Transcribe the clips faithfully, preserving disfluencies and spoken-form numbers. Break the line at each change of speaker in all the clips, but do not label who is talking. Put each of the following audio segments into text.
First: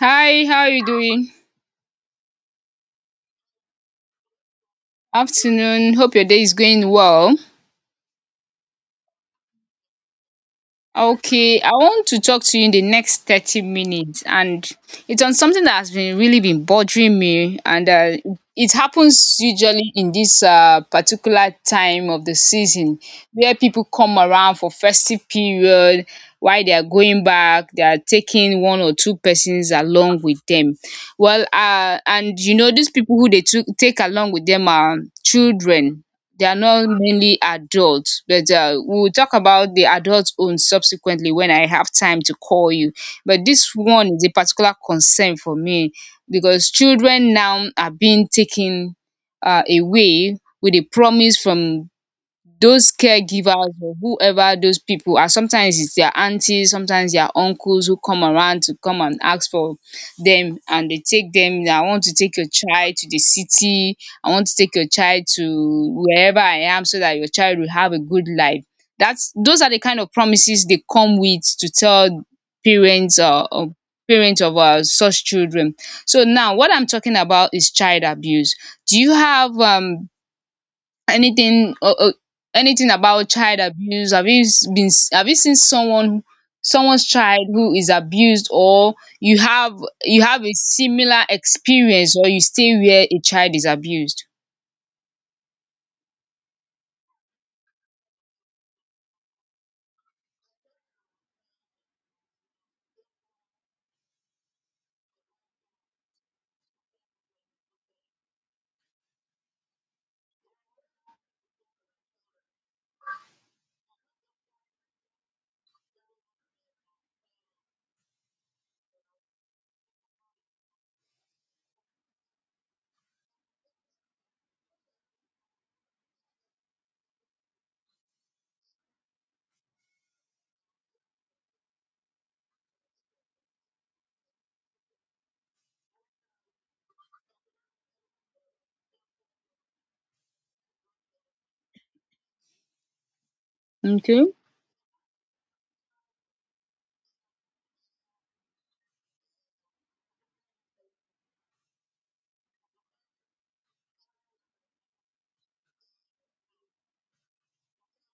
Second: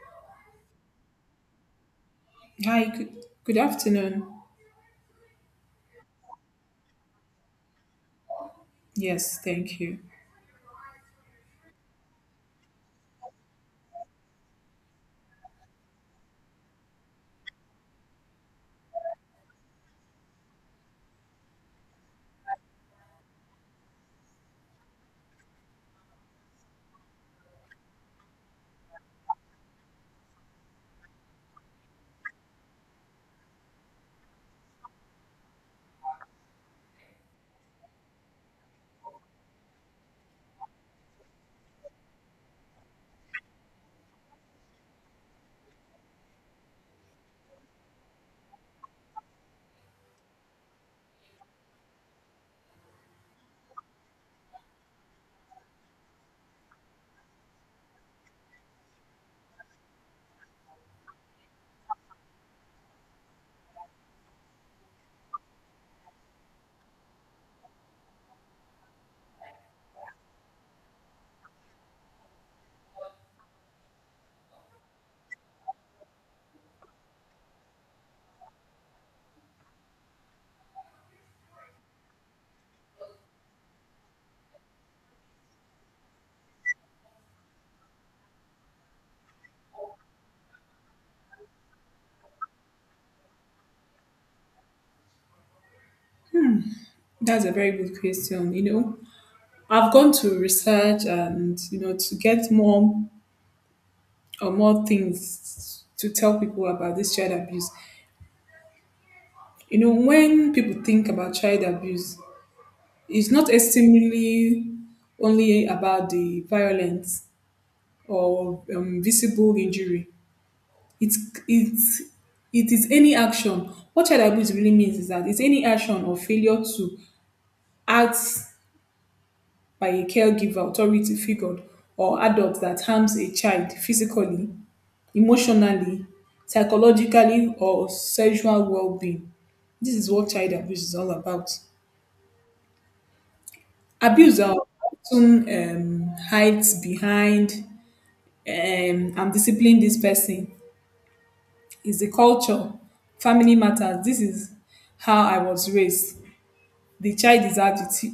Hi, how are you doing?
Hi, good, good afternoon.
Afternoon. Hope your day is going well.
Yes, thank you.
Okay, I want to talk to you in the next thirty minutes, and it's on something that has been really been bothering me, and uh, it happens usually in this uh, particular time of the season where people come around for festive period. While they are going back, they are taking one or two persons along with them. Well, uh, and you know these people who they took, take along with them are children, they are not mainly adults, but uh, we'll talk about the adult own subsequently when I have time to call you. But this one is a particular concern for me because children now are being taken uh, away with a promise from those caregivers or whoever those people are. Sometimes it's their aunties, sometimes their uncles, who come around to come and ask for them and they take them. I want to take your child to the city, I want to take your child to wherever I am so that your child will have a good life. That's Those are the kind of promises they come with to tell parents, uh, or parents of uh, such children. So now what I'm talking about is child abuse. Do you have um anything, or or anything about child abuse? Have you s- been s- have you seen someone, someone's child who is abused? Or you have, you have a similar experience, or you stay where a child is abused?
That's a very good question. You know, I've gone to research and, you know, to get more or more things to tell people about this child abuse. You know, when people think about child abuse, it's not extremely only about the violence or um, visible injury. It's it's it is any action. What child abuse really means is that it's any action or failure to act by a caregiver, authority figure, or adult that harms a child physically, emotionally, psychologically, or sexual well being. This is what child abuse is all about.
Okay.
Abuse are often um, hides behind um, I'm disciplining this person. Is the culture, family matters. This is how I was raised. The child is out. Do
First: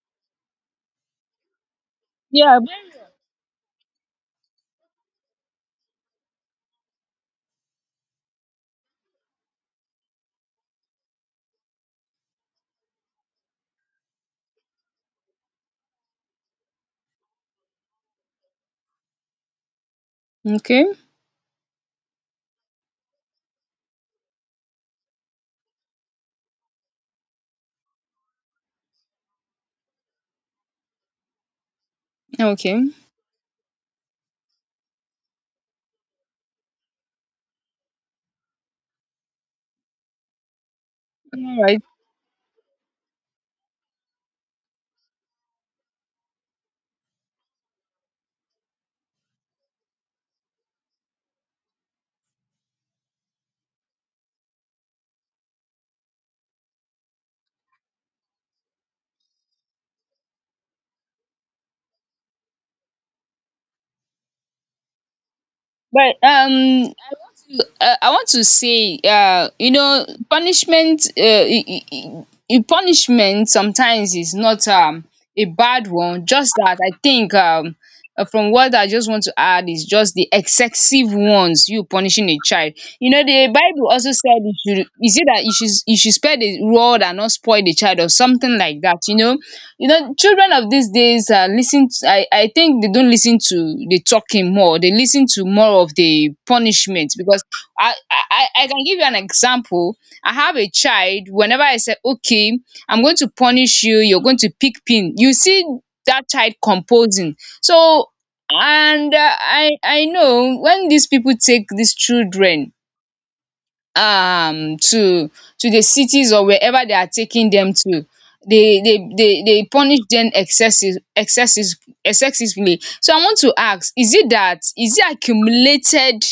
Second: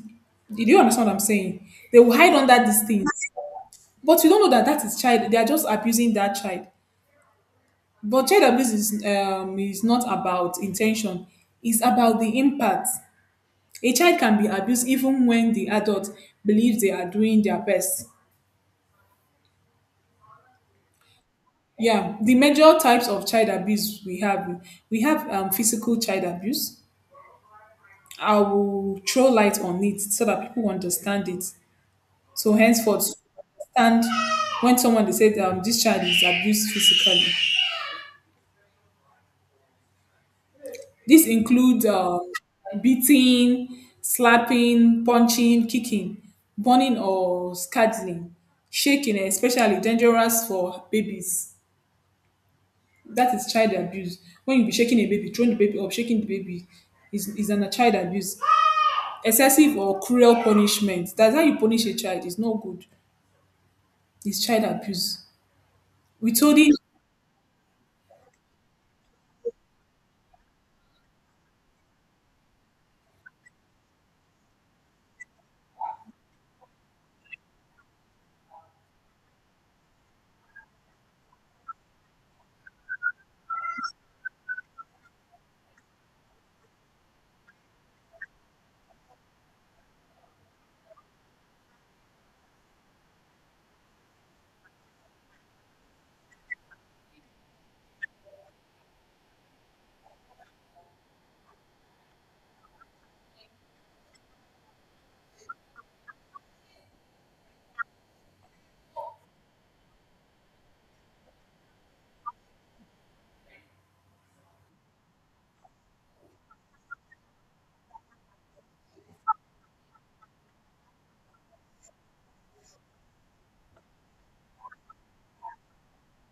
you understand what I'm saying? They will hide
Yeah.
under these things, but you don't know that that is child. They are just abusing that child. But child abuse is um, is not about intention; it's about the impact. A child can be abused even when the adult believes they are doing their best.
Okay.
Yeah, the major types of child abuse we have we have um, physical child abuse. I will throw light on it so that people understand it. So
Okay.
henceforth, understand when someone they said um, this child is abused physically. This
All right.
includes um, beating, slapping, punching, kicking, burning or scuttling, shaking, especially dangerous for babies. That is child abuse. When you be shaking a baby, throwing the baby up, shaking the baby is, is an, a child abuse. Excessive or cruel punishment. That's how you punish a child. It's not good. It's child abuse.
but
Withholding.
um uh, I want to say, uh, you know, punishment, uh, i- i- i- i- punishment sometimes is not um, a bad one. Just that I think, um, uh, from what I just want to add, is just the excessive ones you punishing a child. You know, the Bible also said you should, is it that you should you should spare the rod and not spoil the child or something like that. You know, you know, children of these days uh, listen. To, I I think they don't listen to the talking more. They listen to more of the punishment because I, I, I can give you an example. I have a child, whenever I say, okay, I'm going to punish you, you're going to pick pin, you see that child composing. So, and uh, I, I know when these people take these children um to to the cities or wherever they are taking them to, they they they, they punish them excessive excessive excessively so I want to ask, is it that, is it accumulated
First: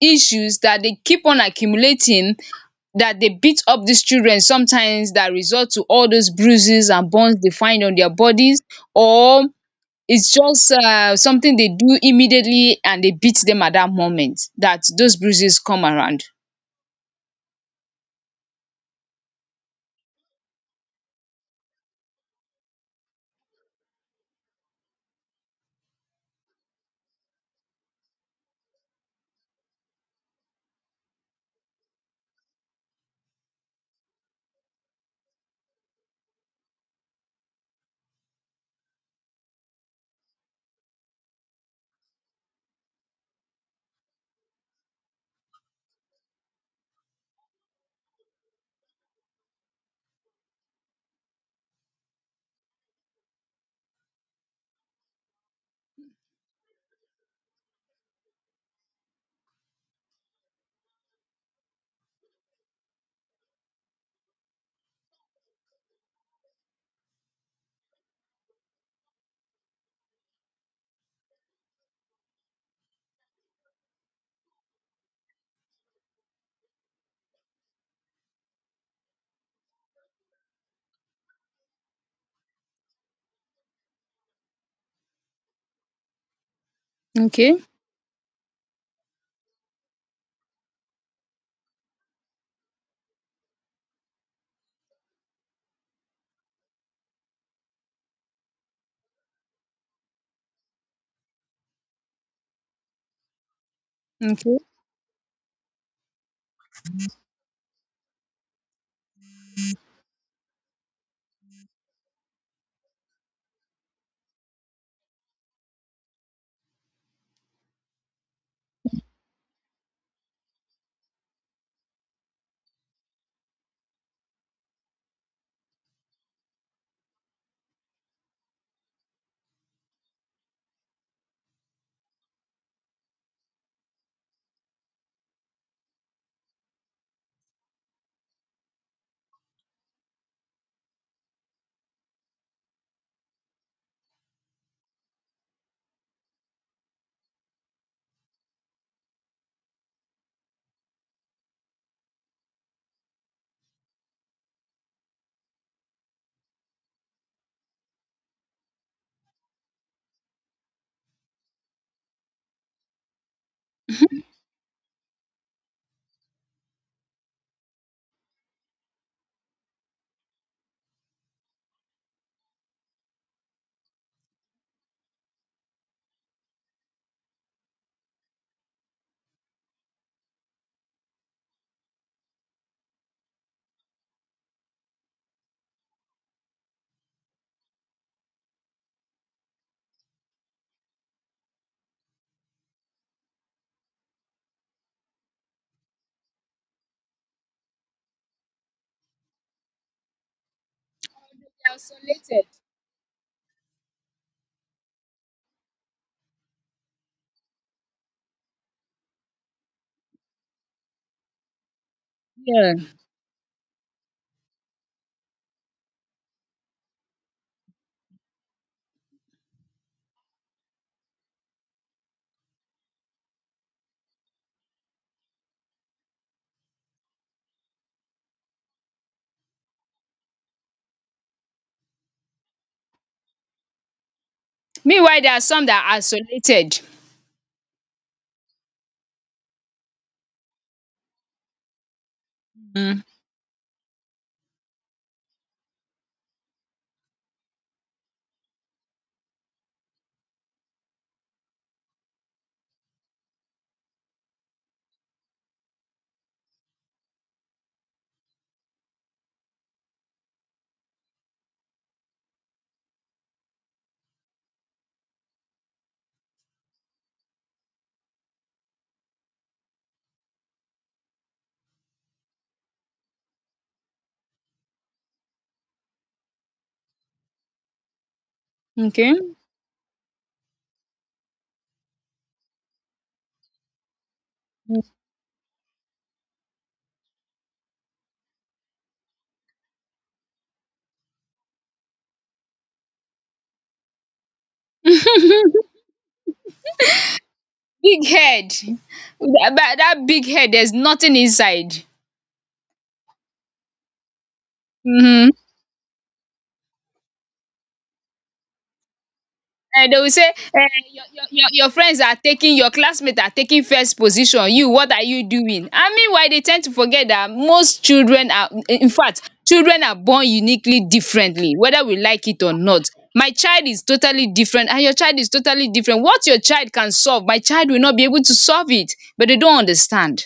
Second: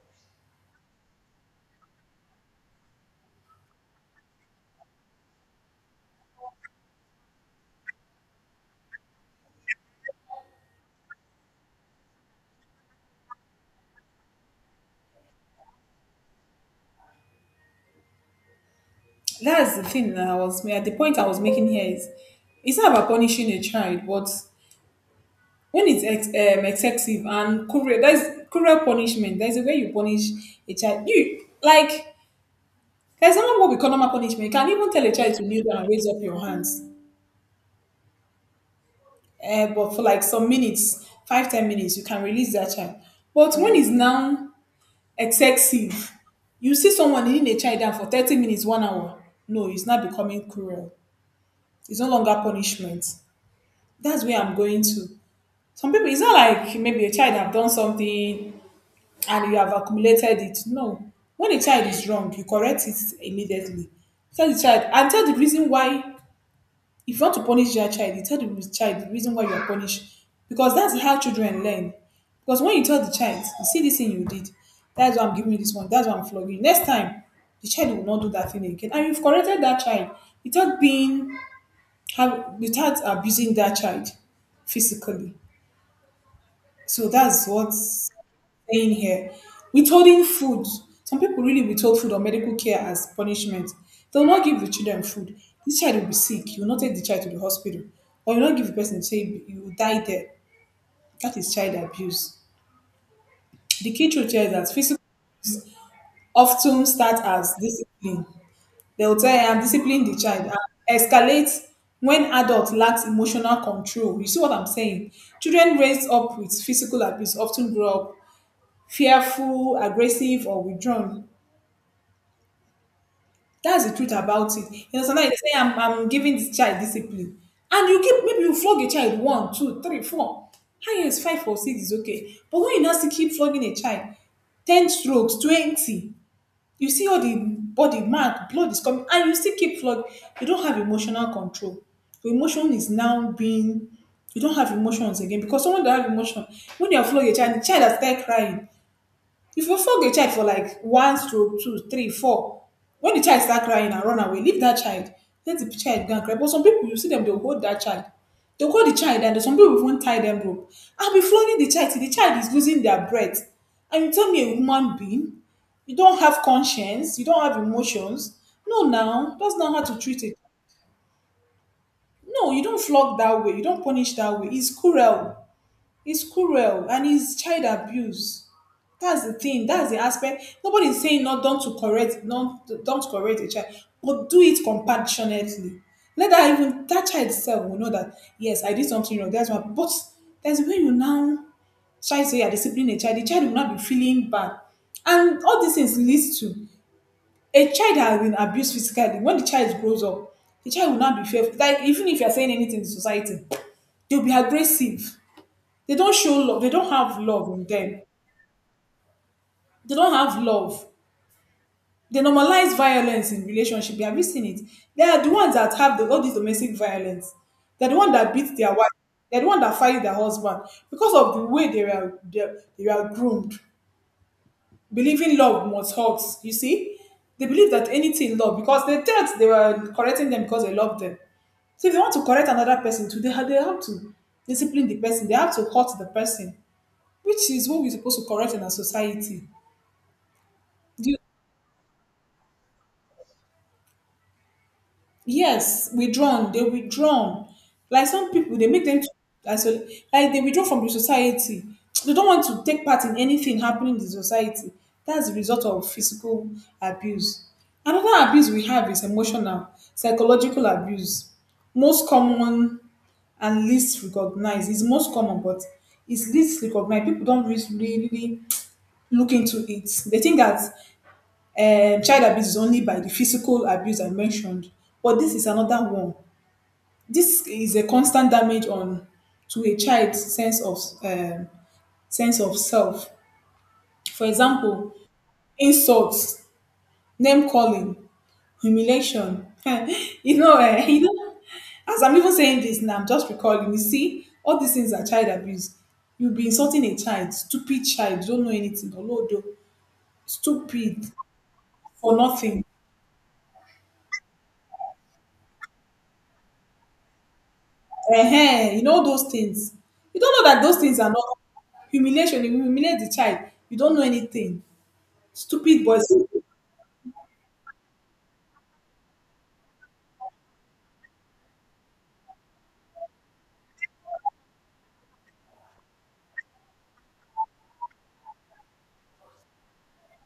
issues that they keep on accumulating that they beat up these children sometimes that result to all those bruises and burns they find on their bodies, or it's just um something they do immediately and they beat them at that moment that those bruises come around?
That's the thing that I was at the point I was making here, is it's not about punishing a child, but when it's ex- um, excessive and cruel. There's cruel punishment, there's a way you punish a child you like. There's another what we call normal punishment. You can even tell a child to kneel down and raise up your hands, uh, but for like some minutes, five ten minutes, you can release that child. But when it's now excessive, you see someone kneeling a child down for thirty minutes, one hour. No, it's not becoming cruel, it's no longer punishment. That's where I'm going to. Some people, it's not like maybe a child have done something and you have accumulated it. No. When a child is wrong, you correct it immediately. Tell the child and tell the reason why. If you want to punish your child, you tell the child the reason why you're punished. Because that's how children learn. Because when you tell the child, you see this thing you did, that's why I'm giving you this one, that's why I'm flogging you. Next time, the child will not do that thing again. And you've corrected that child without being have without abusing that child physically. So that's
Okay.
what saying here. Withholding food. Some people really withhold food or medical care as punishment. They'll not give the children food. This child will be sick. You will not take the child to the hospital. Or you will not give the person, say, you will die there. That is child abuse. The key truth here is
Okay.
that physical often start as discipline. They'll tell you, I'm disciplining the child. And escalate when adult lacks emotional control. You see what I'm saying? Children raised up with physical abuse often grow up fearful, aggressive, or withdrawn. That's the truth about it. You know, sometimes they say, I'm, I'm giving this child discipline. And you keep, maybe you flog a child one, two, three, four. Highest five or six is okay. But when you now see keep flogging a child, ten strokes, twenty, you see all the body mark, blood is coming, and you still keep flogging. You don't have emotional control. Your emotion is now being, you don't have emotions again because someone that have emotion, when you are flogging a child, the child has started crying. If you flog a child for like one stroke, two three four, when the child start crying and run away, leave that child. Let the child go and cry. But some people, you see them, they will hold that child. They will hold the child, and some people even tie them rope, will be flogging the child till the child is losing their breath. And you tell me, a human being, you don't have conscience, you don't have emotions. No, now that's not how to treat it. No, you don't flog that way. You don't punish that way. It's cruel. It's cruel, and it's child abuse. That's the thing. That's the aspect. Nobody's saying not don't to correct, not don't correct a child, but do it compassionately. Let that, even that child itself, will know that yes, I did something wrong. That's why. But there's when you now try to say you're disciplining a child, the child will not be feeling bad, and all these things leads to a child that has been abused physically. When the child grows up, the child will not be fearful.
They are
Like even if you're
isolated.
saying anything to society, they'll be aggressive. They don't show love. They don't have love in them. They don't have love. They
Yeah.
normalize violence in relationship. Have you seen it? They are the ones that have the, all this domestic violence. They're the one that beat their wife. They're the one that fight their husband because of the way they were they, they were groomed, believing love must hurt. You see, they believe that anything love because they thought they were correcting them because they love them. So if they want to correct another person too, they have, they have to discipline the
Meanwhile
person.
there
They
are
have to
some that are
hurt the person,
isolated.
which is what we're supposed to correct in our society. Do
um
Yes, withdrawn. They withdrawn. Like some people, they make them to- as well, like they withdraw from the society. They don't want to take part in anything happening in the society. That's the result of physical abuse. Another abuse we have is emotional, psychological abuse. Most common and least recognized. It's most common, but it's least recognized. People don't really, really look into it. They think that um child abuse is only by the physical abuse I mentioned, but this is another one. This is a constant damage on
okay.
to a child's sense of um, sense of self. For example, insults, name calling, humiliation. you know, eh, you know, as I'm even saying this now, I'm just recalling. You see, all these things are child abuse. You'll be insulting a child, stupid
Big
child, don't know
head.
anything, although
That that that big head, there's
stupid
nothing inside.
for nothing.
Hmm.
um you know those things.
Um they will
You
say,
don't know that
um
those things
your
are not.
your your your friends are
Humiliation: you
taking, your
humiliate the
classmates are
child,
taking
you don't
first
know
position,
anything,
you, what are you doing?
stupid
And
boys.
meanwhile they tend to forget that most children are, in fact children are born uniquely differently, whether we like it or not. My child is totally different and your child is totally different. What your child can solve, my child will not be able to solve it, but they don't understand.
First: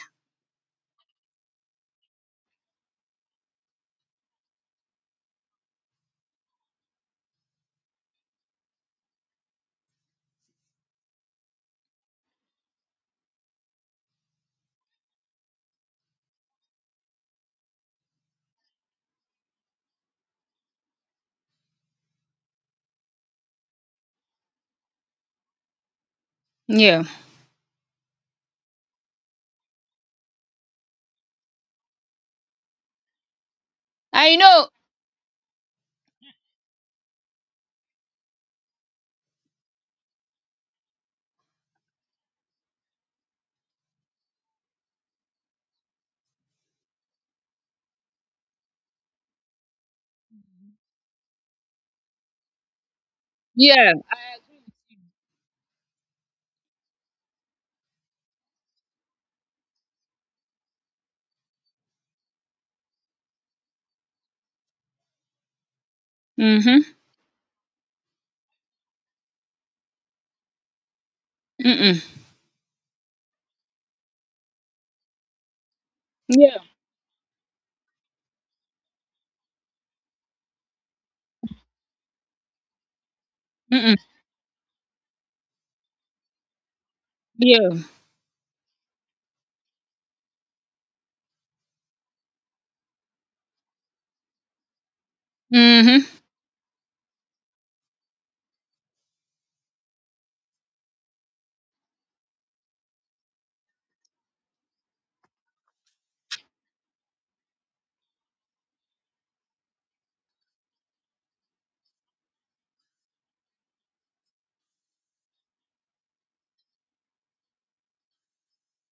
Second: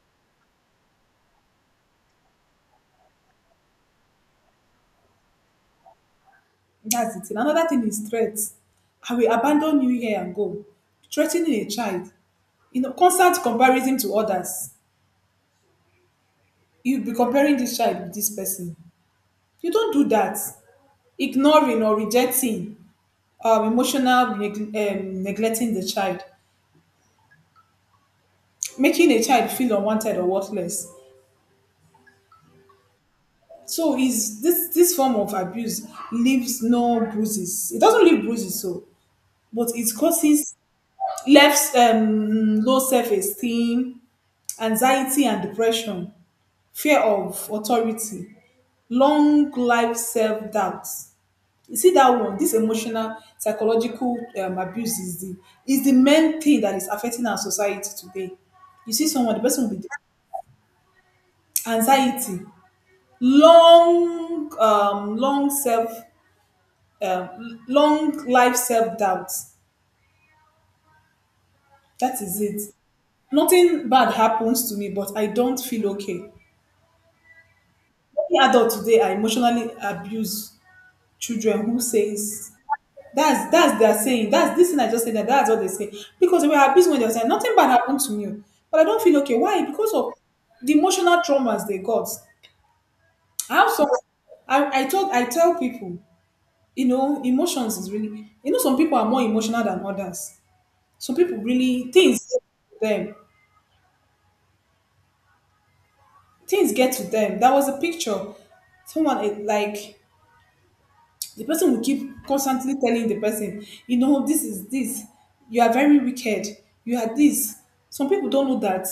That's the thing. Another thing is threat. I will abandon you here and go. Threatening a child, you know, constant comparison to others. You be comparing this child with this person. You don't do that. Ignoring or rejecting, um, emotional neg- um, neglecting the child,
Yeah.
making a child feel unwanted or worthless. So
I
is this
know.
this form of abuse, leaves no bruises. It doesn't leave bruises, so but it causes left um, low self esteem, anxiety and depression, fear of authority, long life self doubt. You see that one. This emotional
Yeah.
psychological um, abuse is the is the main thing that is affecting our society today. You see someone, the person will be anxiety, long um, long self
Mhm.
um, long life self doubt. That
Mm.
is it. Nothing bad happens to me, but I don't feel okay.
Yeah.
Any adult today, I emotionally abuse children who says that's that's their
Mm.
saying. That's this thing I just said. That that's what they say because they were abused when they were saying nothing bad
Yeah.
happened to me, but I don't feel okay. Why? Because of the emotional traumas they got. I have some. I I told I tell people,
Mhm.
you know, emotions is really, you know some people are more emotional than others. Some people really, things them things get to them. That was a picture. Someone, eh, like, the person will keep constantly telling the person, you know, this is this. You are very wicked. You are this. Some people don't know that.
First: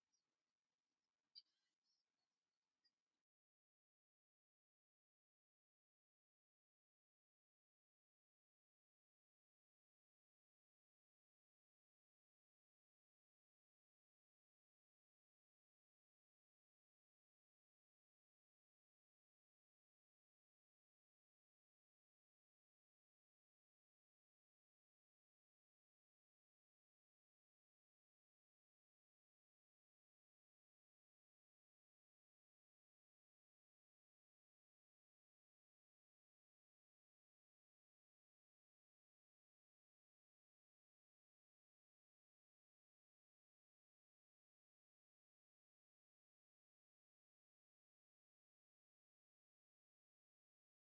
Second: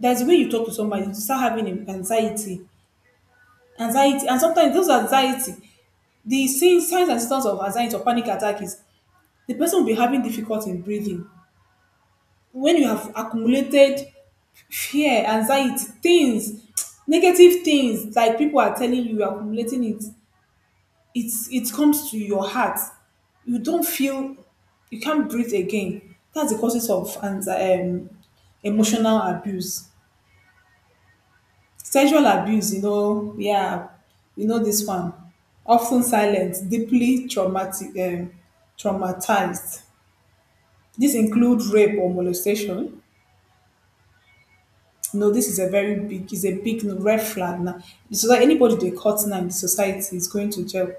That's the way you talk to somebody. You start having an- anxiety, anxiety, and sometimes those anxiety, the signs signs and symptoms of anxiety or panic attack is the person will be having difficulty in breathing. When you have accumulated fear, anxiety, things, negative things like people are telling you, you're accumulating it. it it comes to your heart. You don't feel, you can't breathe again. That's the causes of. And um, emotional abuse, sexual abuse, you know yeah. You know this one, often silent, deeply traumatic, um, traumatized. This include rape or molestation. You know, this is a very big is a big red flag now. So that anybody they cut now in the society is going to jail.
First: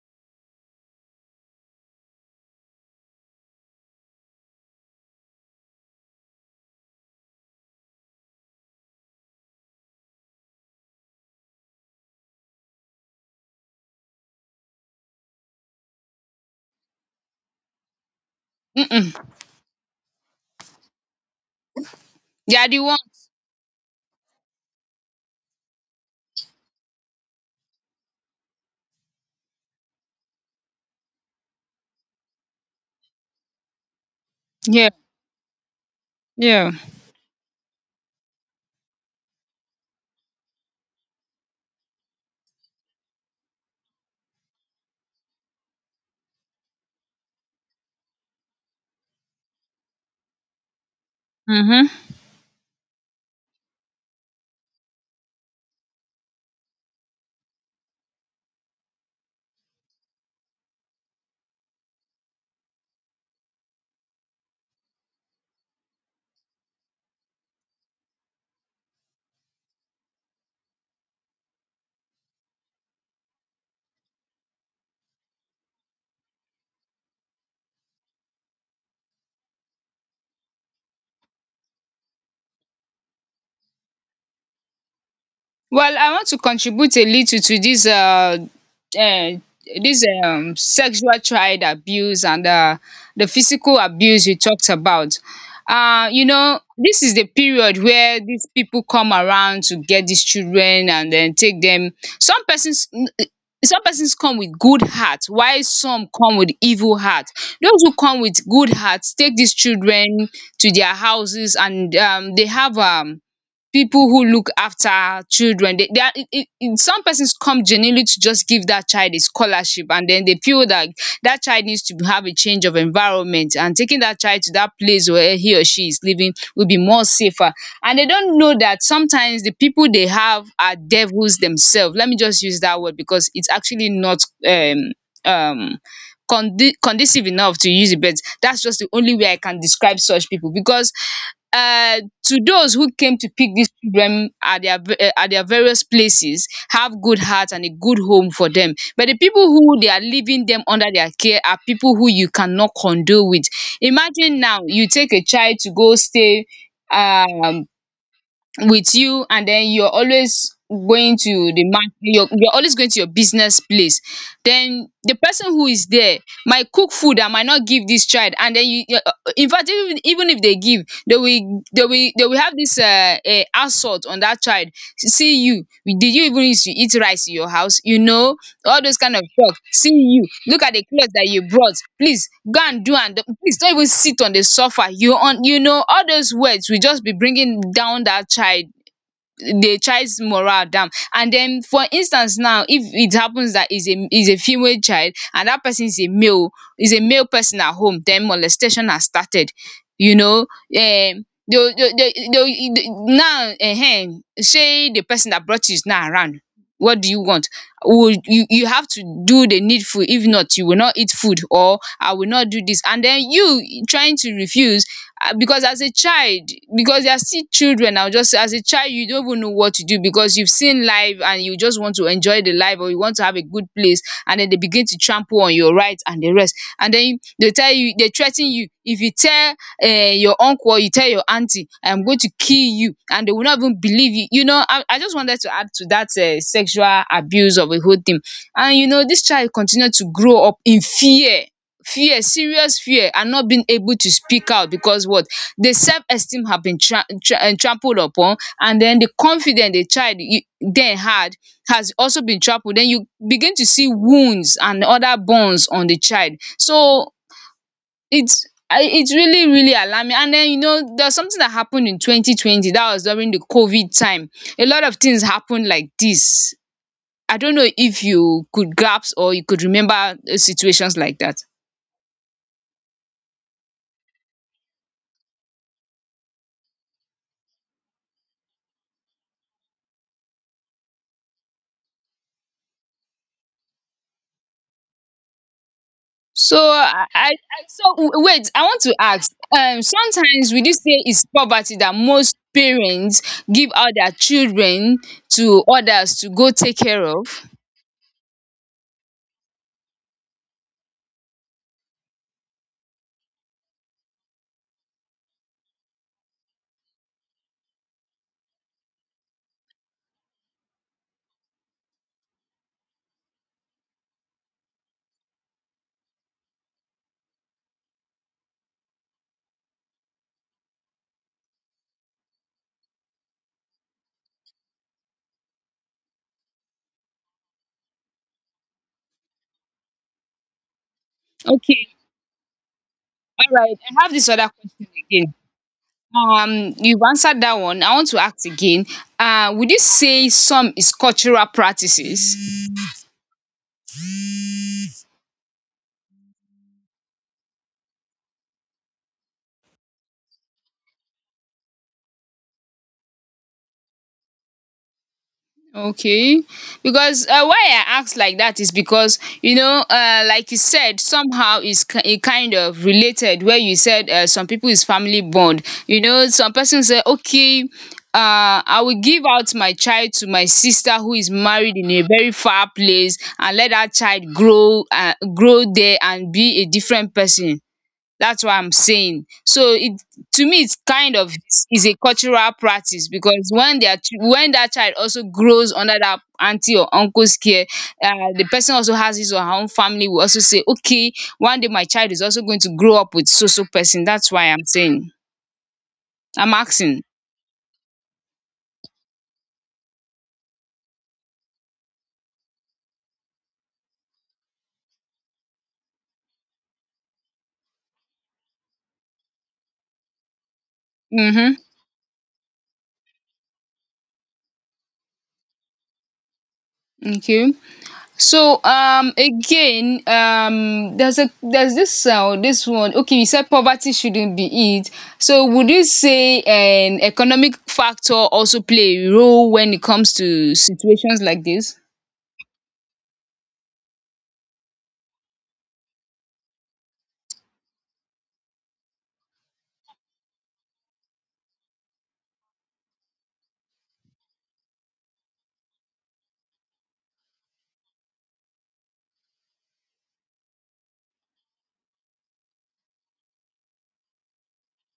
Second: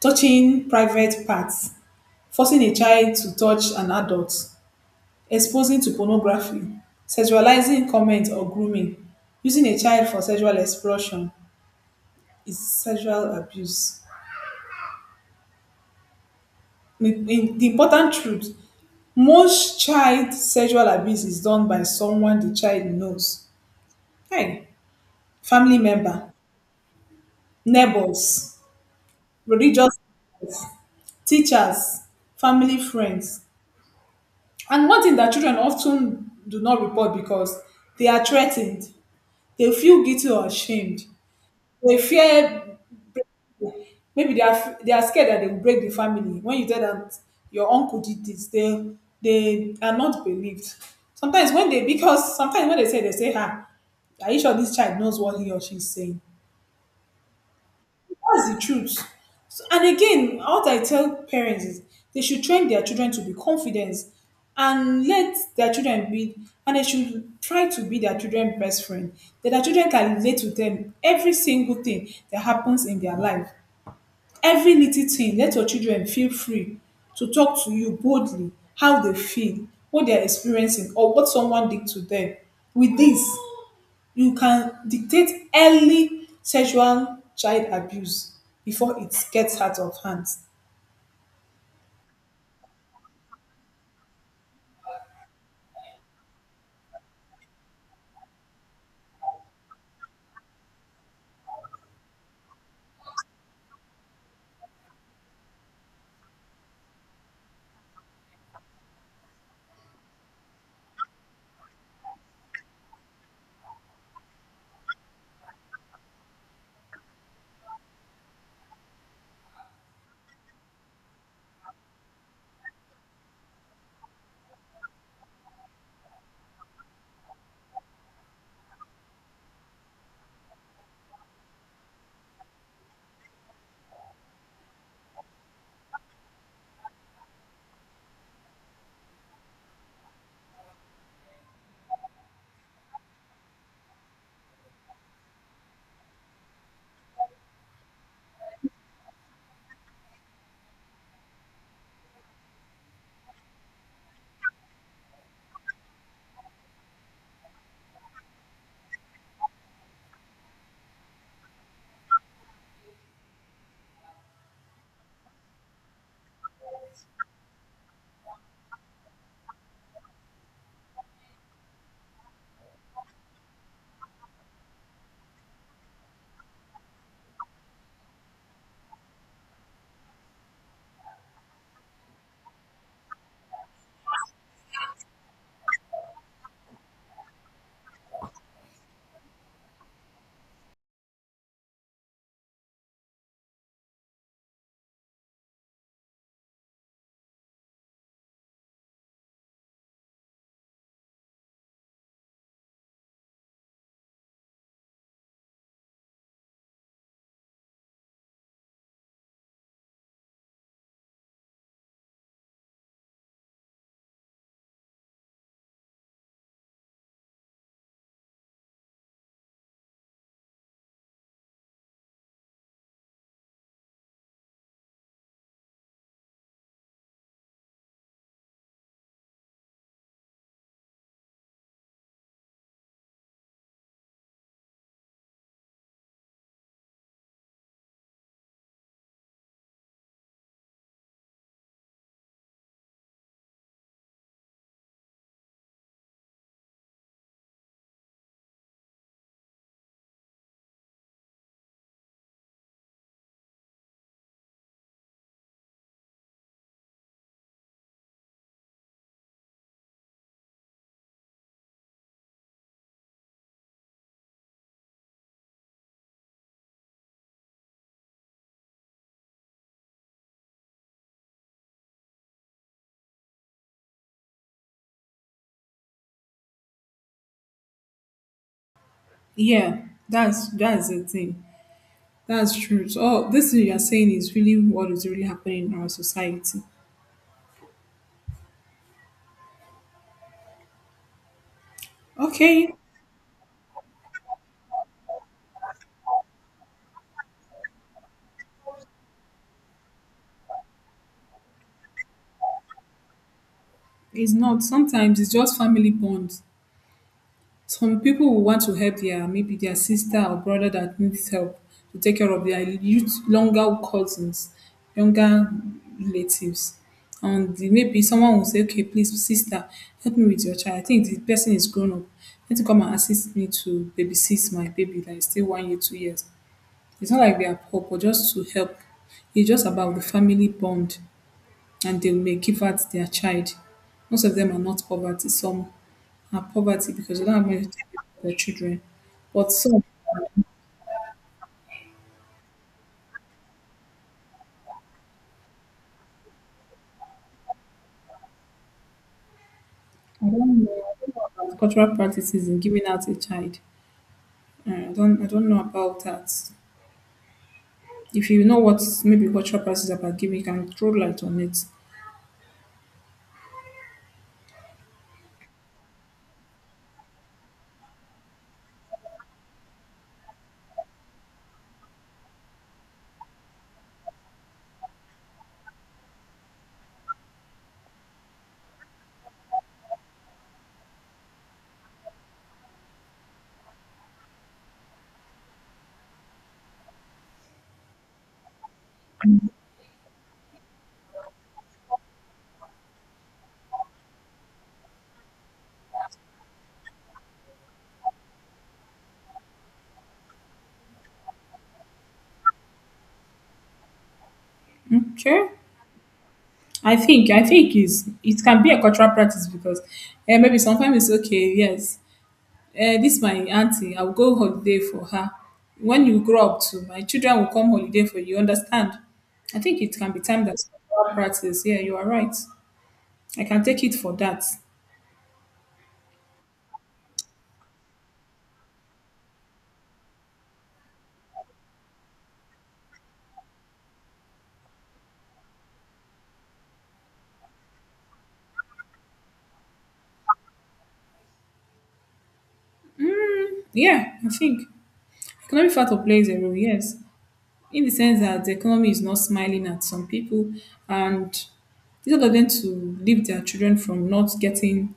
Touching private parts, forcing a child to touch an adult, exposing to pornography, sexualizing comment or grooming, using a child for sexual explosion is sexual abuse. In- in- The important truth,
Mm.
most child sexual abuse is done by someone the
They are the
child
one.
knows. Hey, family member, neighbors, religious leaders, teachers, family friends. And
Yeah.
one thing that children often do
Yeah.
not report because they are threatened, they feel guilty or ashamed. They fear maybe they are f- they are scared that they will break the family. When you tell them your uncle did this, they they are not believed. Sometimes when they
Mhm.
because sometimes when they say they say, "Ah, are you sure this child knows what he or she is saying?" That's the truth. So- And again, what I tell parents is they should train their children to be confident and let their children be, and they should try to be their children's best friend. That their children can relate to them every single thing that happens in their life. Every little thing, let your children feel free to talk to you boldly how they feel, what they're experiencing, or what someone did to them. With this, you can dictate
Well, I want
early
to contribute a
sexual
little to
child
this,
abuse
uh,
before it
um
gets out of
dis
hand.
um sexual child abuse and um the physical abuse you talked about. Uh, you know, this is the period where these people come around to get these children and then take them. Some persons, mm, some persons come with good heart while some come with evil heart. Those who come with good hearts take these children to their houses and um they have um people who look after children. They, they are it, it, it- Some persons come genuinely to just give that child a scholarship and then they feel that that child needs to have a change of environment, and taking that child to that place where he or she is living will be more safer. And they don't know that sometimes the people they have are devils themselves. Let me just use that word because it's actually not um um condi- conducive enough to use it, but that's just the only way I can describe such people. Because uh, to those who came to pick these children at their v- uh, at their various places have good heart and a good home for them, but the people who they are leaving them under their care are people who you cannot condole with. Imagine now you take a child to go stay um with you, and then you're always going to the market, you're, you're always going to your business place. Then the person who is there might cook food that might not give this child, and then you you- uh, in fact, even, even if they give, they will they will they will have this uh, uh assault on that child. See you, did you even used to eat rice in your house? You know, all those kind of shock. See you, look at the cloth that you brought. Please go and do, and please don't even sit on the sofa. You on, you know, all those words will just be bringing down that child. Dey child's morale down. And then for instance now, if it happens that is a is a female child and that person is a male, is a male person at home, then molestation has started. You know, um they'll they'll they they now um say the person that brought you is not around, what do you want? Would you You have to do the needful, if not you will not eat food, or I will not do this. And then you trying to refuse. Ah, because as a child, because they are still children, I'll just say as a child you don't even know what to do, because you've seen life and you just want to enjoy the life, or you want to have a good place. And then they begin to trample on your rights and the rest. And then they tell you, they threaten you. If you tell um your uncle or you tell your auntie, I'm going to kill you, and they will not even believe you. You know, I, I just wanted to add to that um sexual abuse of a whole thing. And you know, this child continued to grow up in fear, fear serious fear, and not being able to speak out because what, the self-esteem have been tra- tra- eh, trampled upon, and then the confidence the child you, then had has also been trampled. Then you begin to see wounds and other burns on the child. So it's, I- it's really, really alarming. And then you know there's something that happened in twenty twenty that was during the COVID time. A lot of things happened like this. I don't know if you could grasp or you could remember uh, situations like that.
Yeah, that's that's the thing. That's true. So all this thing you are saying is really what is really happening in our
So
society.
I I I- so w- wait, I want to ask, um sometimes will you say it's poverty that most
Okay,
parents give out their children to others to go take care of?
it's not. Sometimes it's just family bonds. Some people will want to help their maybe their sister or brother that needs help to take care of their youth, younger cousins, younger relatives. And the- maybe someone will say, okay, please, sister, help me with your child. I think the person is grown up. Let you come and assist me to babysit my baby that is still one year, two years. It's not like they are poor, but just to help. It's just about the family bond,
Okay.
and they may give out their child.
alright I have
Most
this
of
other
them are not
question
poverty.
again.
Some are
Um
poverty
you've
because they don't
answered
have
that
money to
one.
take
I
care
want to
of their
ask
children.
again,
But
um would you
some,
say some is cultural practices?
I don't know, I don't know about cultural practices in giving out a child. Uh, I don't, I don't know about that.
Okay, because uh, why I ask
If
like
you know
that is
what
because,
maybe
you
cultural
know,
practices about
uh,
giving, you
like you
can throw
said,
light on
somehow
it.
is it kind of related. Where you said uh, some people is family bond. You know, some person say, okay, uh, I will give out my child to my sister who is married in a very far place, and let that child grow, uh, grow there and be a different person. That's what I'm saying. So it, to me it's kind of, is a cultural practice, because when their chi- when that child also grows under that auntie or uncle's care, um the person also has his or her own family will also say, okay, one day my child is also going to grow up with so so person. That's why I'm saying. I'm asking.
Okay. I think I think is it can be a cultural practice because eh, maybe sometimes it's okay,
Mhm.
yes. Eh, this my auntie. I will go holiday for her. When you grow up too, my children will
Okay.
come holiday for you.
So
Understand?
um
I think it
again,
can be time that
um
cultural
there's a,
practice.
there's
Yeah, you are
this
right.
uh, this one, okay, you
I
said
can take
poverty
it for
shouldn't
that.
be it, so would you say an economic factor also play a role when it comes to situations like this?
Yeah, I think economic factor plays a role. Yes, in the sense that the economy is not smiling at some people, and instead of them to leave their children from not getting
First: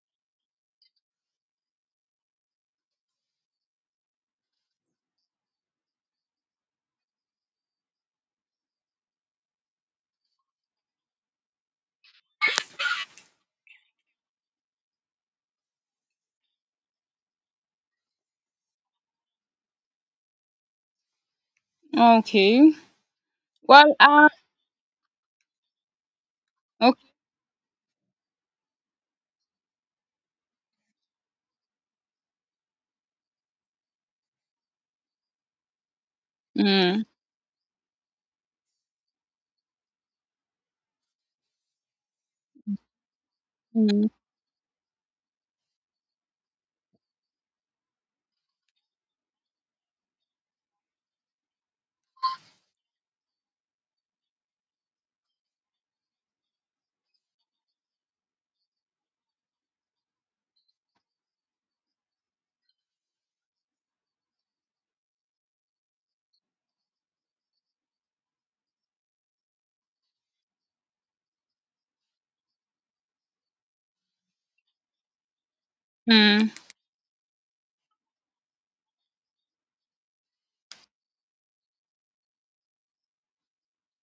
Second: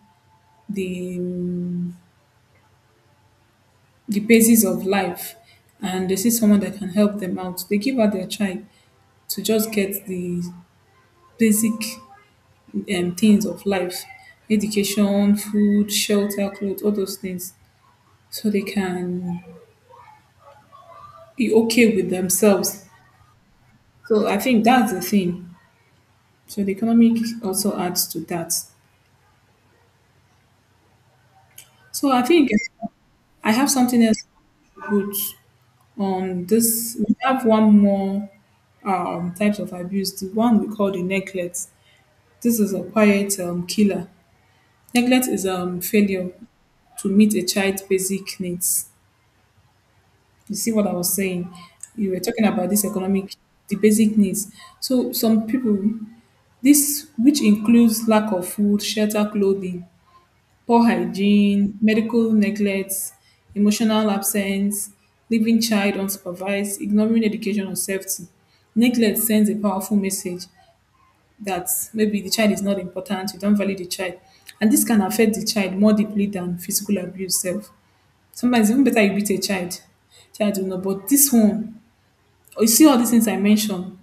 the um, the basis of life, and they see someone that can help them out, they give out their child to just get the basic um, things of life: education, food, shelter, clothes, all those things, so they can be okay with
Okay.
themselves.
Well
So
uh
I think that's the thing. So the
okay.
economic also adds to that. So I think I have something else to put on this.
Mm.
We have one more um, types of abuse. The one we call the neglect. This is a quiet um, killer.
Mm.
Neglect is um, failure to meet a child's basic needs. You see what I was saying. You were talking about this economic, the basic needs. So some people, this which includes lack of food, shelter, clothing, poor hygiene, medical neglect, emotional absence, leaving child unsupervised, ignoring education or safety. Neglect sends a powerful message that maybe the child is not important, you don't value the child. And this can affect the child more deeply
Mm.
than physical abuse itself. Sometimes even better, you beat a child, child will know. But this one, you see all these things I mentioned,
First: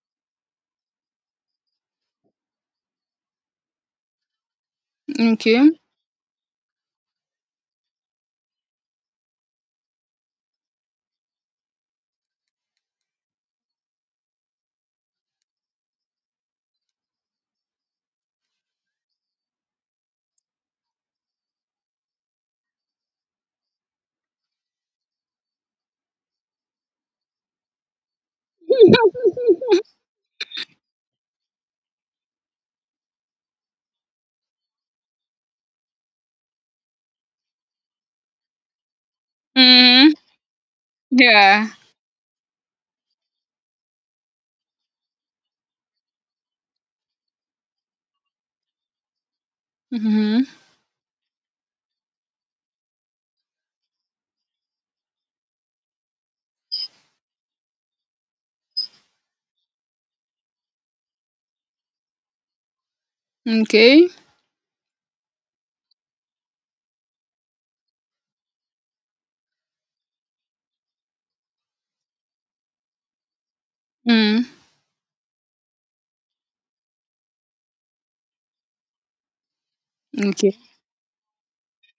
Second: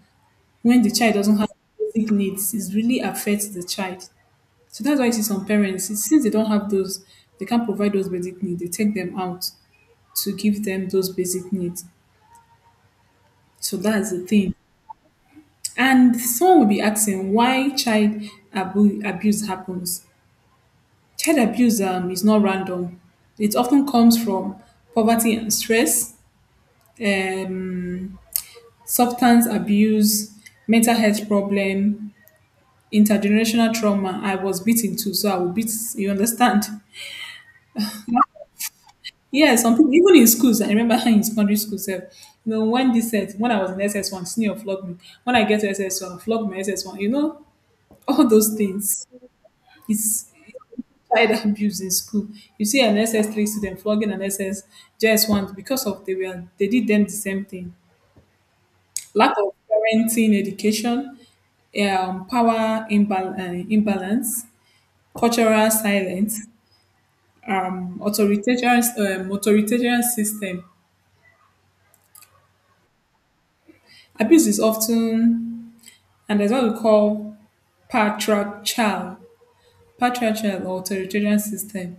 when the child doesn't have basic needs, it really affects the child. So that's why you see some
Okay.
parents, it's- since they don't have those, they can't provide those basic needs, they take them out to give them those basic needs. So that's the thing. And someone will be asking why child abu- abuse happens. Child abuse um, is not random. It often comes from poverty and stress, um, substance abuse, mental health problem, intergenerational trauma. I was beaten too, so I will beat. You understand? Yeah, some people
Mm.
even in schools. I remember in secondary
Yeah.
school self. You know, when this set, when I was in S S one, senior flogged me. When I get to S S one, flog my S S one. You know, all those things. It's
Mm-hmm.
child abuse in school. You see an S S three student flogging an S S just one because of they were they did them the same thing. Lack of parenting education, um, power imbal- uh,
Okay.
imbalance, cultural silence, um, authoritarian um, authoritarian system.
Mm.
Abuse is often, and that's what we call patriarchal,
Okay.
patriarchal or authoritarian system.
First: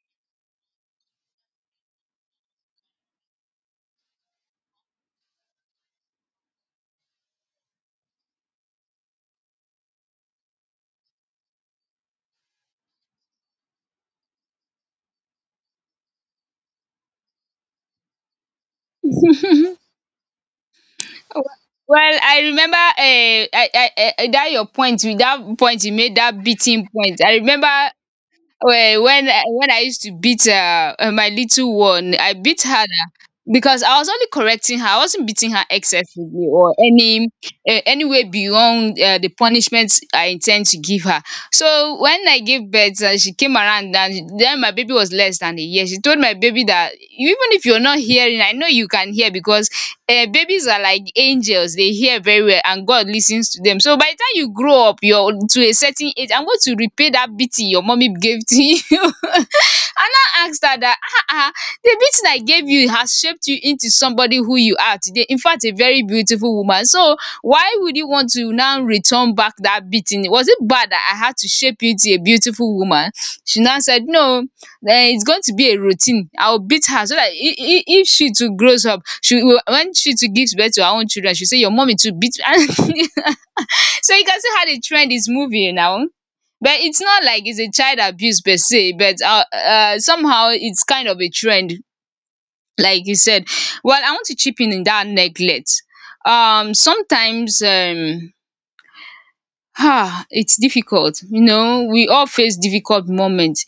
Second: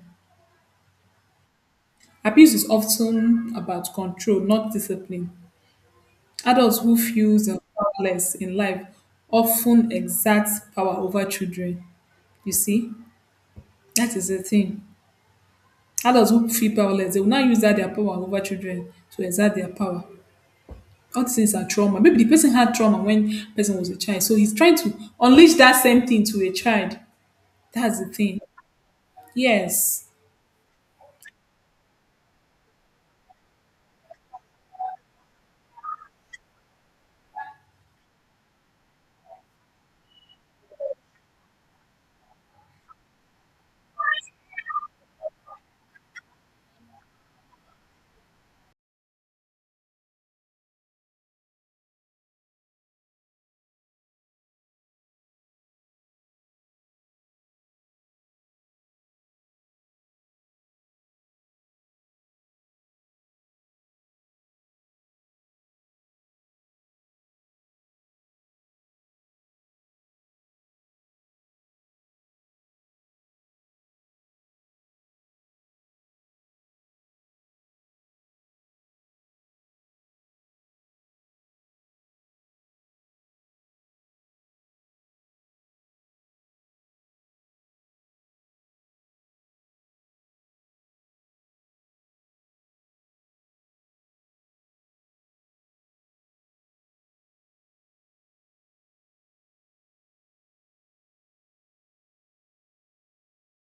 Abuse is often about control, not discipline. Adults who feel they're powerless in life often exert power over children. You see, that is the thing. Adults who feel powerless, they will not use that their power over children to exert their power. All these things are trauma.
Well,
Maybe the
I
person had
remember,
trauma
Uh,
when
I
person was
I
a
eh,
child,
eh,
so
that
he's
your
trying to
point, with
unleash
that
that
point you
same
made,
thing to
that
a
beating
child.
point. I remember
That's the thing.
eh, when I when I used
Yes.
to beat uh, eh, my little one, I beat her na because I was only correcting her. I wasn't beating her excessively or any eh, any way beyond uh, the punishment I intend to give her. So when I gave birth, uh, she came around and she- then my baby was less than a year. She told my baby that even if you're not hearing, I know you can hear because um babies are like angels. They hear very well, and God listens to them. So by the time you grow up, you're to a certain age, I'm going to repay that beating your mommy gave to you. Anna asked her that um the beating I gave you has shaped you into somebody who you are today. In fact, a very beautiful woman. So why would you want to now return back that beating? Was it bad that I had to shape you to a beautiful woman? She now said no. Um it's going to be a routine. I will beat her so that if if she too grows up, she will, when she too gives birth to her own children, she say your mommy too beat her. So you can see how the trend is moving now, but it's not like it's a child abuse per se, but um somehow it's kind of a trend, like you said. Well, I want to chip in in that neglect. Um sometimes um ah, it's difficult, you know, we all face difficult moments.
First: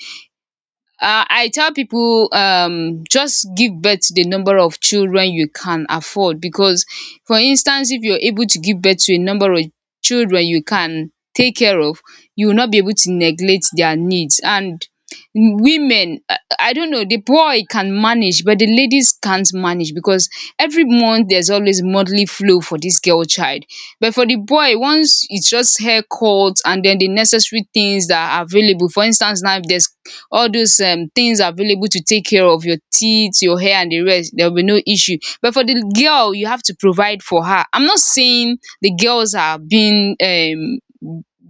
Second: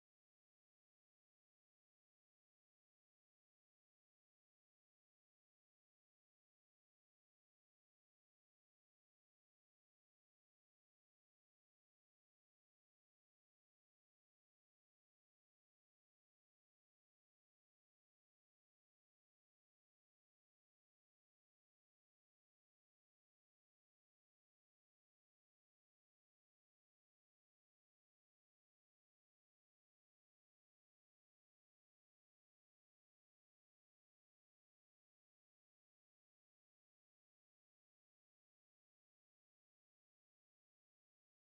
um I tell people, um just give birth to the number of children you can afford, because for instance, if you're able to give birth to a number of children you can take care of, you will not be able to neglect their needs. And women, i i don't know, the boy can manage, but the ladies can't manage because every month there's always monthly flow for this girl child. But for the boy, once it's just haircut and then the necessary things that are available, for instance now, if there's all those um things available to take care of your teeth, your hair and the rest, there will be no issue. But for the girl, you have to provide for her. I'm not saying the girls are being um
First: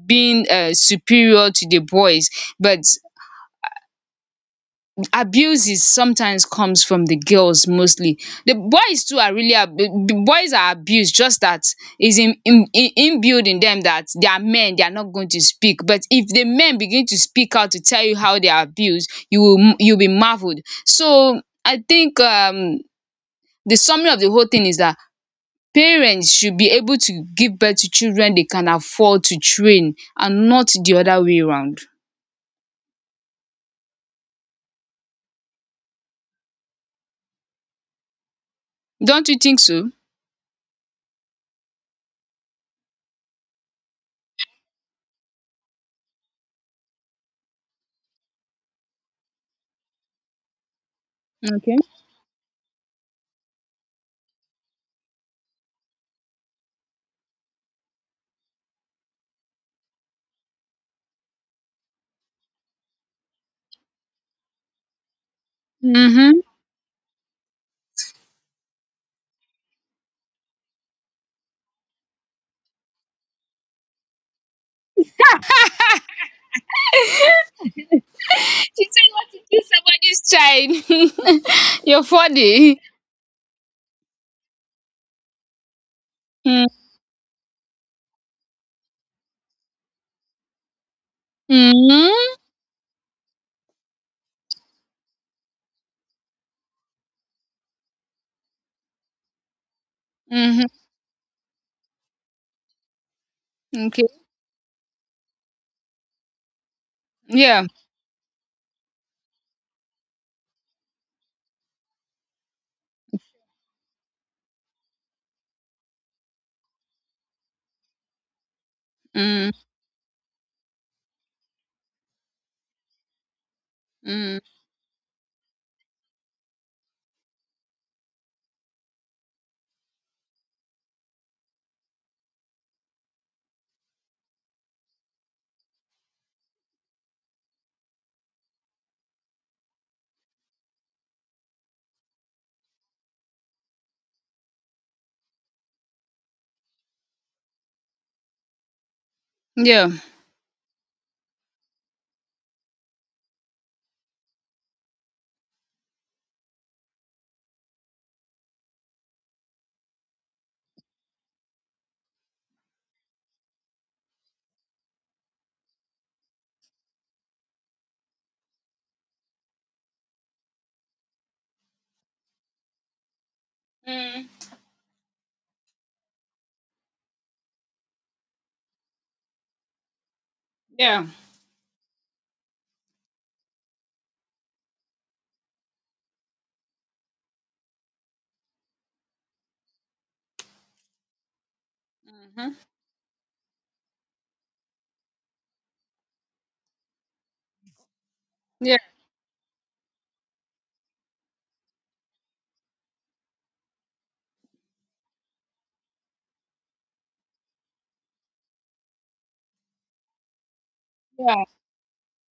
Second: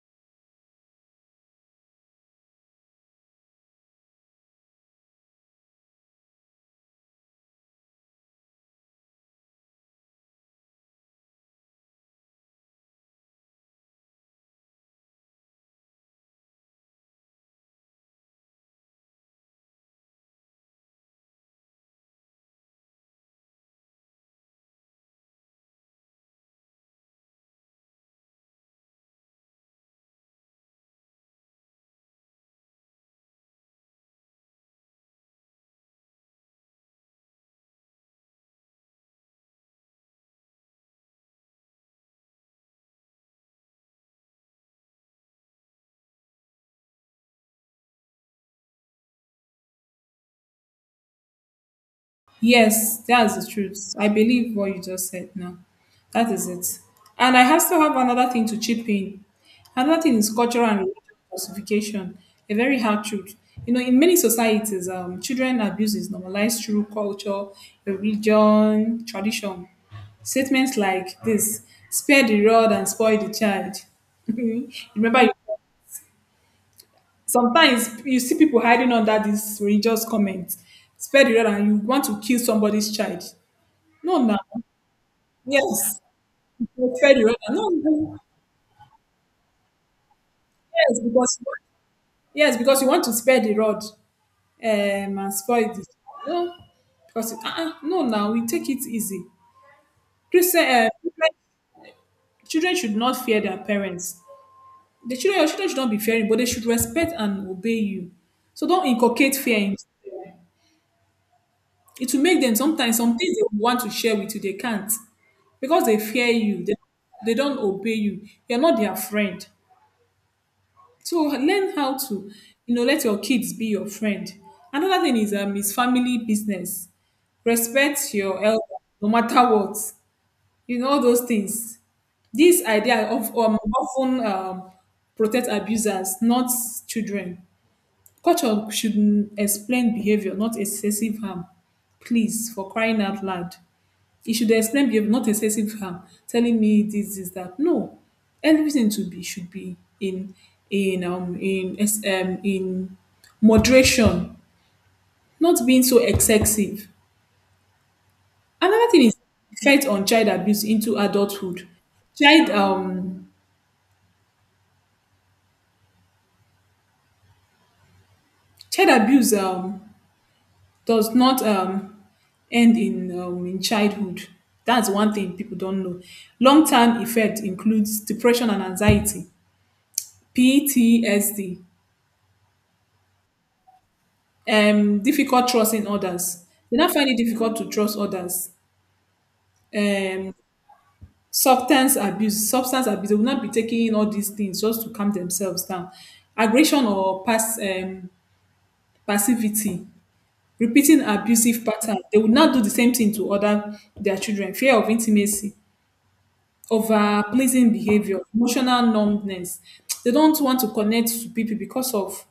being um superior to the boys, but abuses sometimes comes from the girls mostly. The boys too are really ab- the boys are abused, just that is in in in inbuilt in them that they are men, they are not going to speak. But if the men begin to speak out to tell you how they are abused, you will you'll be marveled. So I think um the summary of the whole thing is that parents should be able to give birth to children they can afford to train, and not the other way around. Don't you think so? Okay.
Yes, that's the truth. I believe what you just said now. That is it. And I have still have another thing to chip in. Another thing is cultural and religious justification, a very hard truth. You know, in many societies, um, children abuse is
Mm-hmm.
normalized through culture, religion, tradition. Statements like this, spare the rod and spoil the child. Remember, you, sometimes you see people
She
hiding
said
under
what to
this
do
religious comment,
somebody's
spare the
child.
rod and you want
You're
to kill
funny.
somebody's child. No, now. Yes.
Mm,
You spare the rod. No, no. Yes, because you want-
mhm,
yes, because you want to spare the rod, um, and spoil it. No, because uh, uh, no, now we take it easy. Christian,
mhm.
uh, children children should not fear their
Okay.
parents. The children, your children should not be fearing, but they should respect and
Yeah.
obey you. So don't inculcate fear. In. It will make them sometimes some things they want to share with you, they can't because they fear you. They, they don't obey you. You're not their friend.
Mm,
So learn how to, you know, let your kids be your friend.
mm,
Another thing is um is family business. Respect your elder no matter what. You know all those things. This idea of um, often um, protect abusers, not children. Culture should explain behavior, not excessive harm. Please, for crying out loud, e should explain behavior, not excessive harm, telling me this this that no, everything to be should be
yeah.
in in um in ex- um in moderation, not being so excessive. Another thing is effect on child abuse into adulthood. Child um child abuse um does not um end in um, in
Mm,
childhood. That's one thing people don't know. Long term effect includes depression and anxiety,
yeah.
P T S D, um difficult trusting others. They now find it difficult to trust others. Um, Substance abuse,
Mhm.
substance abuse. They will not be taking in all these things just to calm themselves down. Aggression or pass um,
Yeah.
passivity, repeating abusive pattern. They will not do the same thing to other their children. Fear of intimacy, over pleasing behavior, emotional numbness. They don't want to connect to
Yeah.
people because of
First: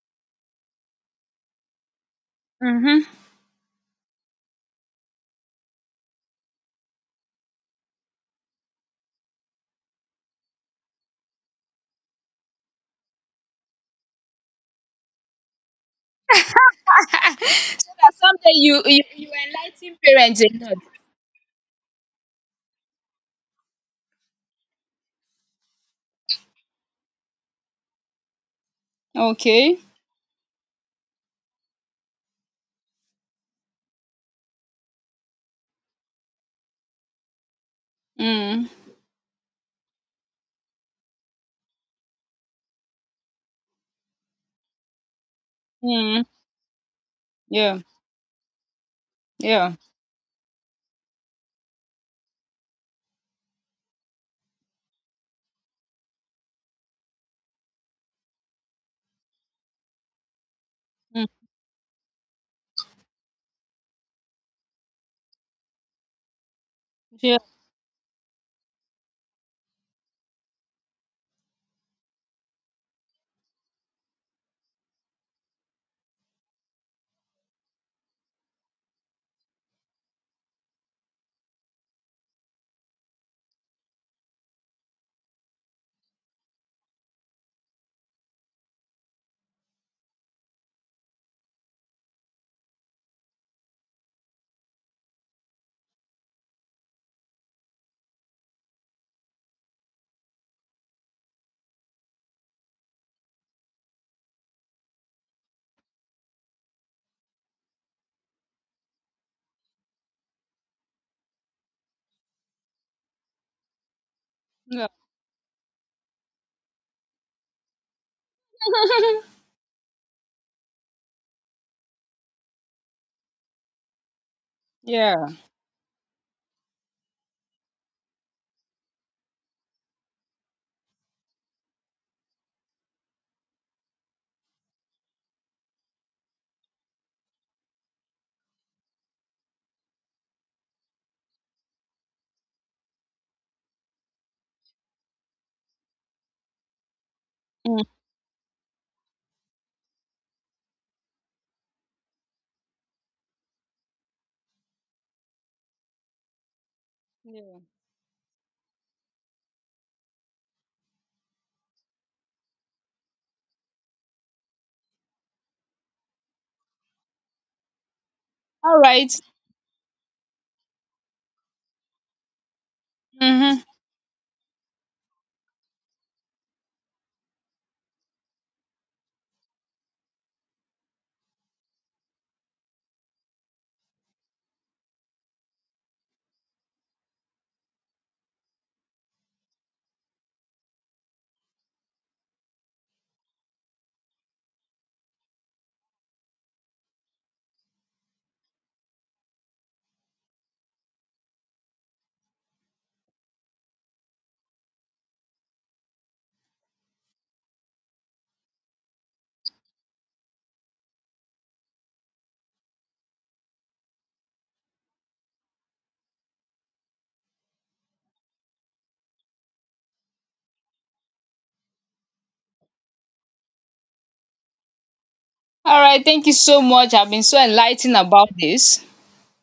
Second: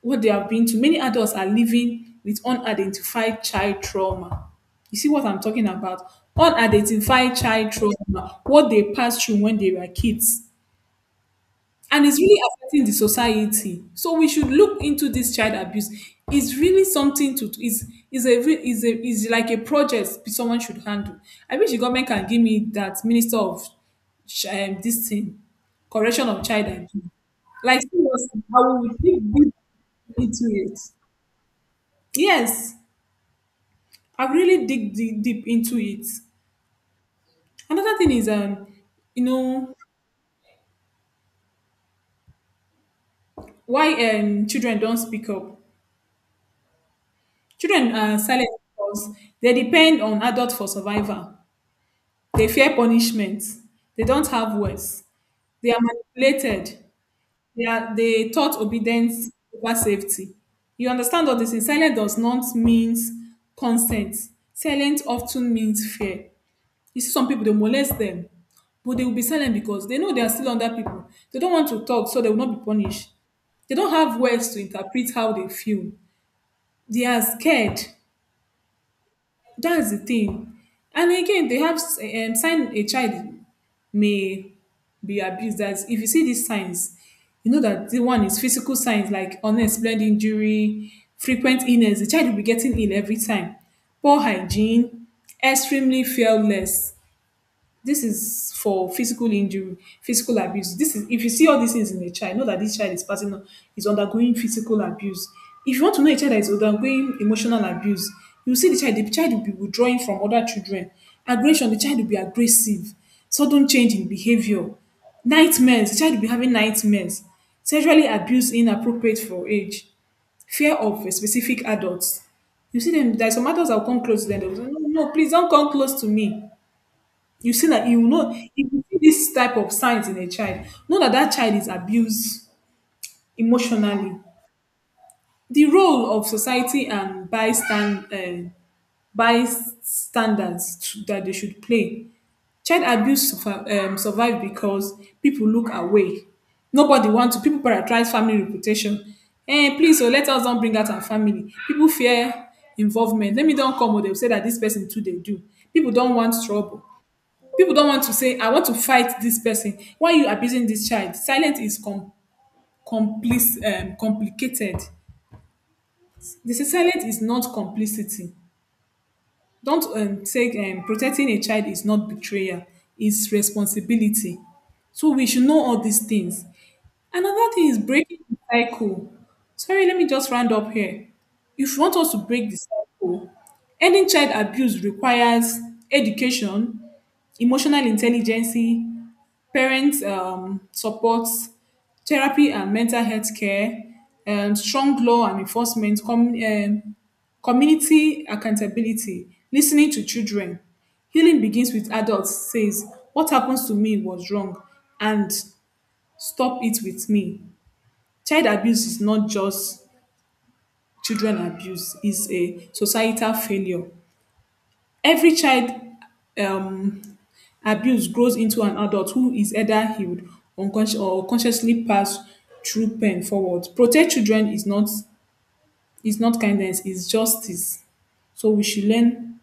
what they have been to. Many adults are living with
Mm-hmm.
unidentified child trauma. You see what I'm talking about? Unidentified child trauma, what they passed through when they were kids. And it's really affecting the society. So we should look into this child abuse. It's really something to is is a
Someday
re-
you,
is
you
a is
you
like a
enlighten
project
parents a
someone
lot.
should handle. I wish the government can give me that minister of ch- um, this thing, correction of child abuse. Like seriously, I will dig deep
Okay.
into it. Yes, I've really dig deep, deep into it. Another thing is, um,
Mm,
you know, why um children don't speak up.
mm, yeah.
Children are silent because they
Yeah.
depend on adults for survival. They fear punishment. They don't have words. They are manipulated. They are they taught obedience over safety. You understand
Mm,
all this? Silence does not mean consent. Silence often means fear. You see some
yeah.
people, they molest them, but they will be silent because they know they are still under people. They don't want to talk, so they will not be punished. They don't have words to interpret how they feel. They are scared. That's the thing. And again, they have um, sign a child may be abused. That if you see these signs, you know that the one is physical signs like unexplained injury, frequent illness. The child will be getting ill every time. Poor hygiene, extremely fearless. This is for physical injury, physical abuse. This is if you see all these things in a child, know that this child is passing on, is undergoing physical abuse. If you want to know a child that is undergoing emotional abuse, you see the child, the child will be withdrawing from other children. Aggression, the child will be aggressive, sudden change in behavior,
Yeah.
nightmares, the child will be having nightmares, sexually abuse inappropriate for age, fear of a specific adults. You see them, there are some adults that will come close to them. They will say, no, no,
Yeah.
please don't come close to me. You see that, you know, if you see this type of signs in a child, know that that child is abused emotionally. The role of society and bystand uh, bystanders to- that they should play. Child abuse survi- um, survive because people look away. Nobody want to. People
Mm,
prioritize family reputation. Eh, please, so let us don't bring out our family. People fear involvement. Let me don't come. oh, They will say that this person too. They do. People don't want trouble.
yeah.
People don't want to say, I want to fight this person. Why are you abusing this child? Silence is com- complice- um, complicated. They say silence is not complicity.
All right.
Don't um, say um, protecting a child is not betrayal, it's
Mm-hmm.
responsibility. So we should know all these things. Another thing is breaking the cycle. Sorry, let me just round up here. If you want us to break the cycle, ending child abuse requires education, emotional intelligence, parents um, support, therapy and mental health care, um, strong law and enforcement, com- um, community accountability, listening to children. Healing begins with adults, says, "What happens to me was wrong, and stop it with me." Child abuse is not just children abuse, it's a societal failure. Every child um, abuse grows into an adult who is either healed unconscious or consciously passed through pain forward. Protect children is not
All right.
is
Thank you
not
so
kindness,
much.
it's
I've been so
justice.
enlightened about
So we
this.
should learn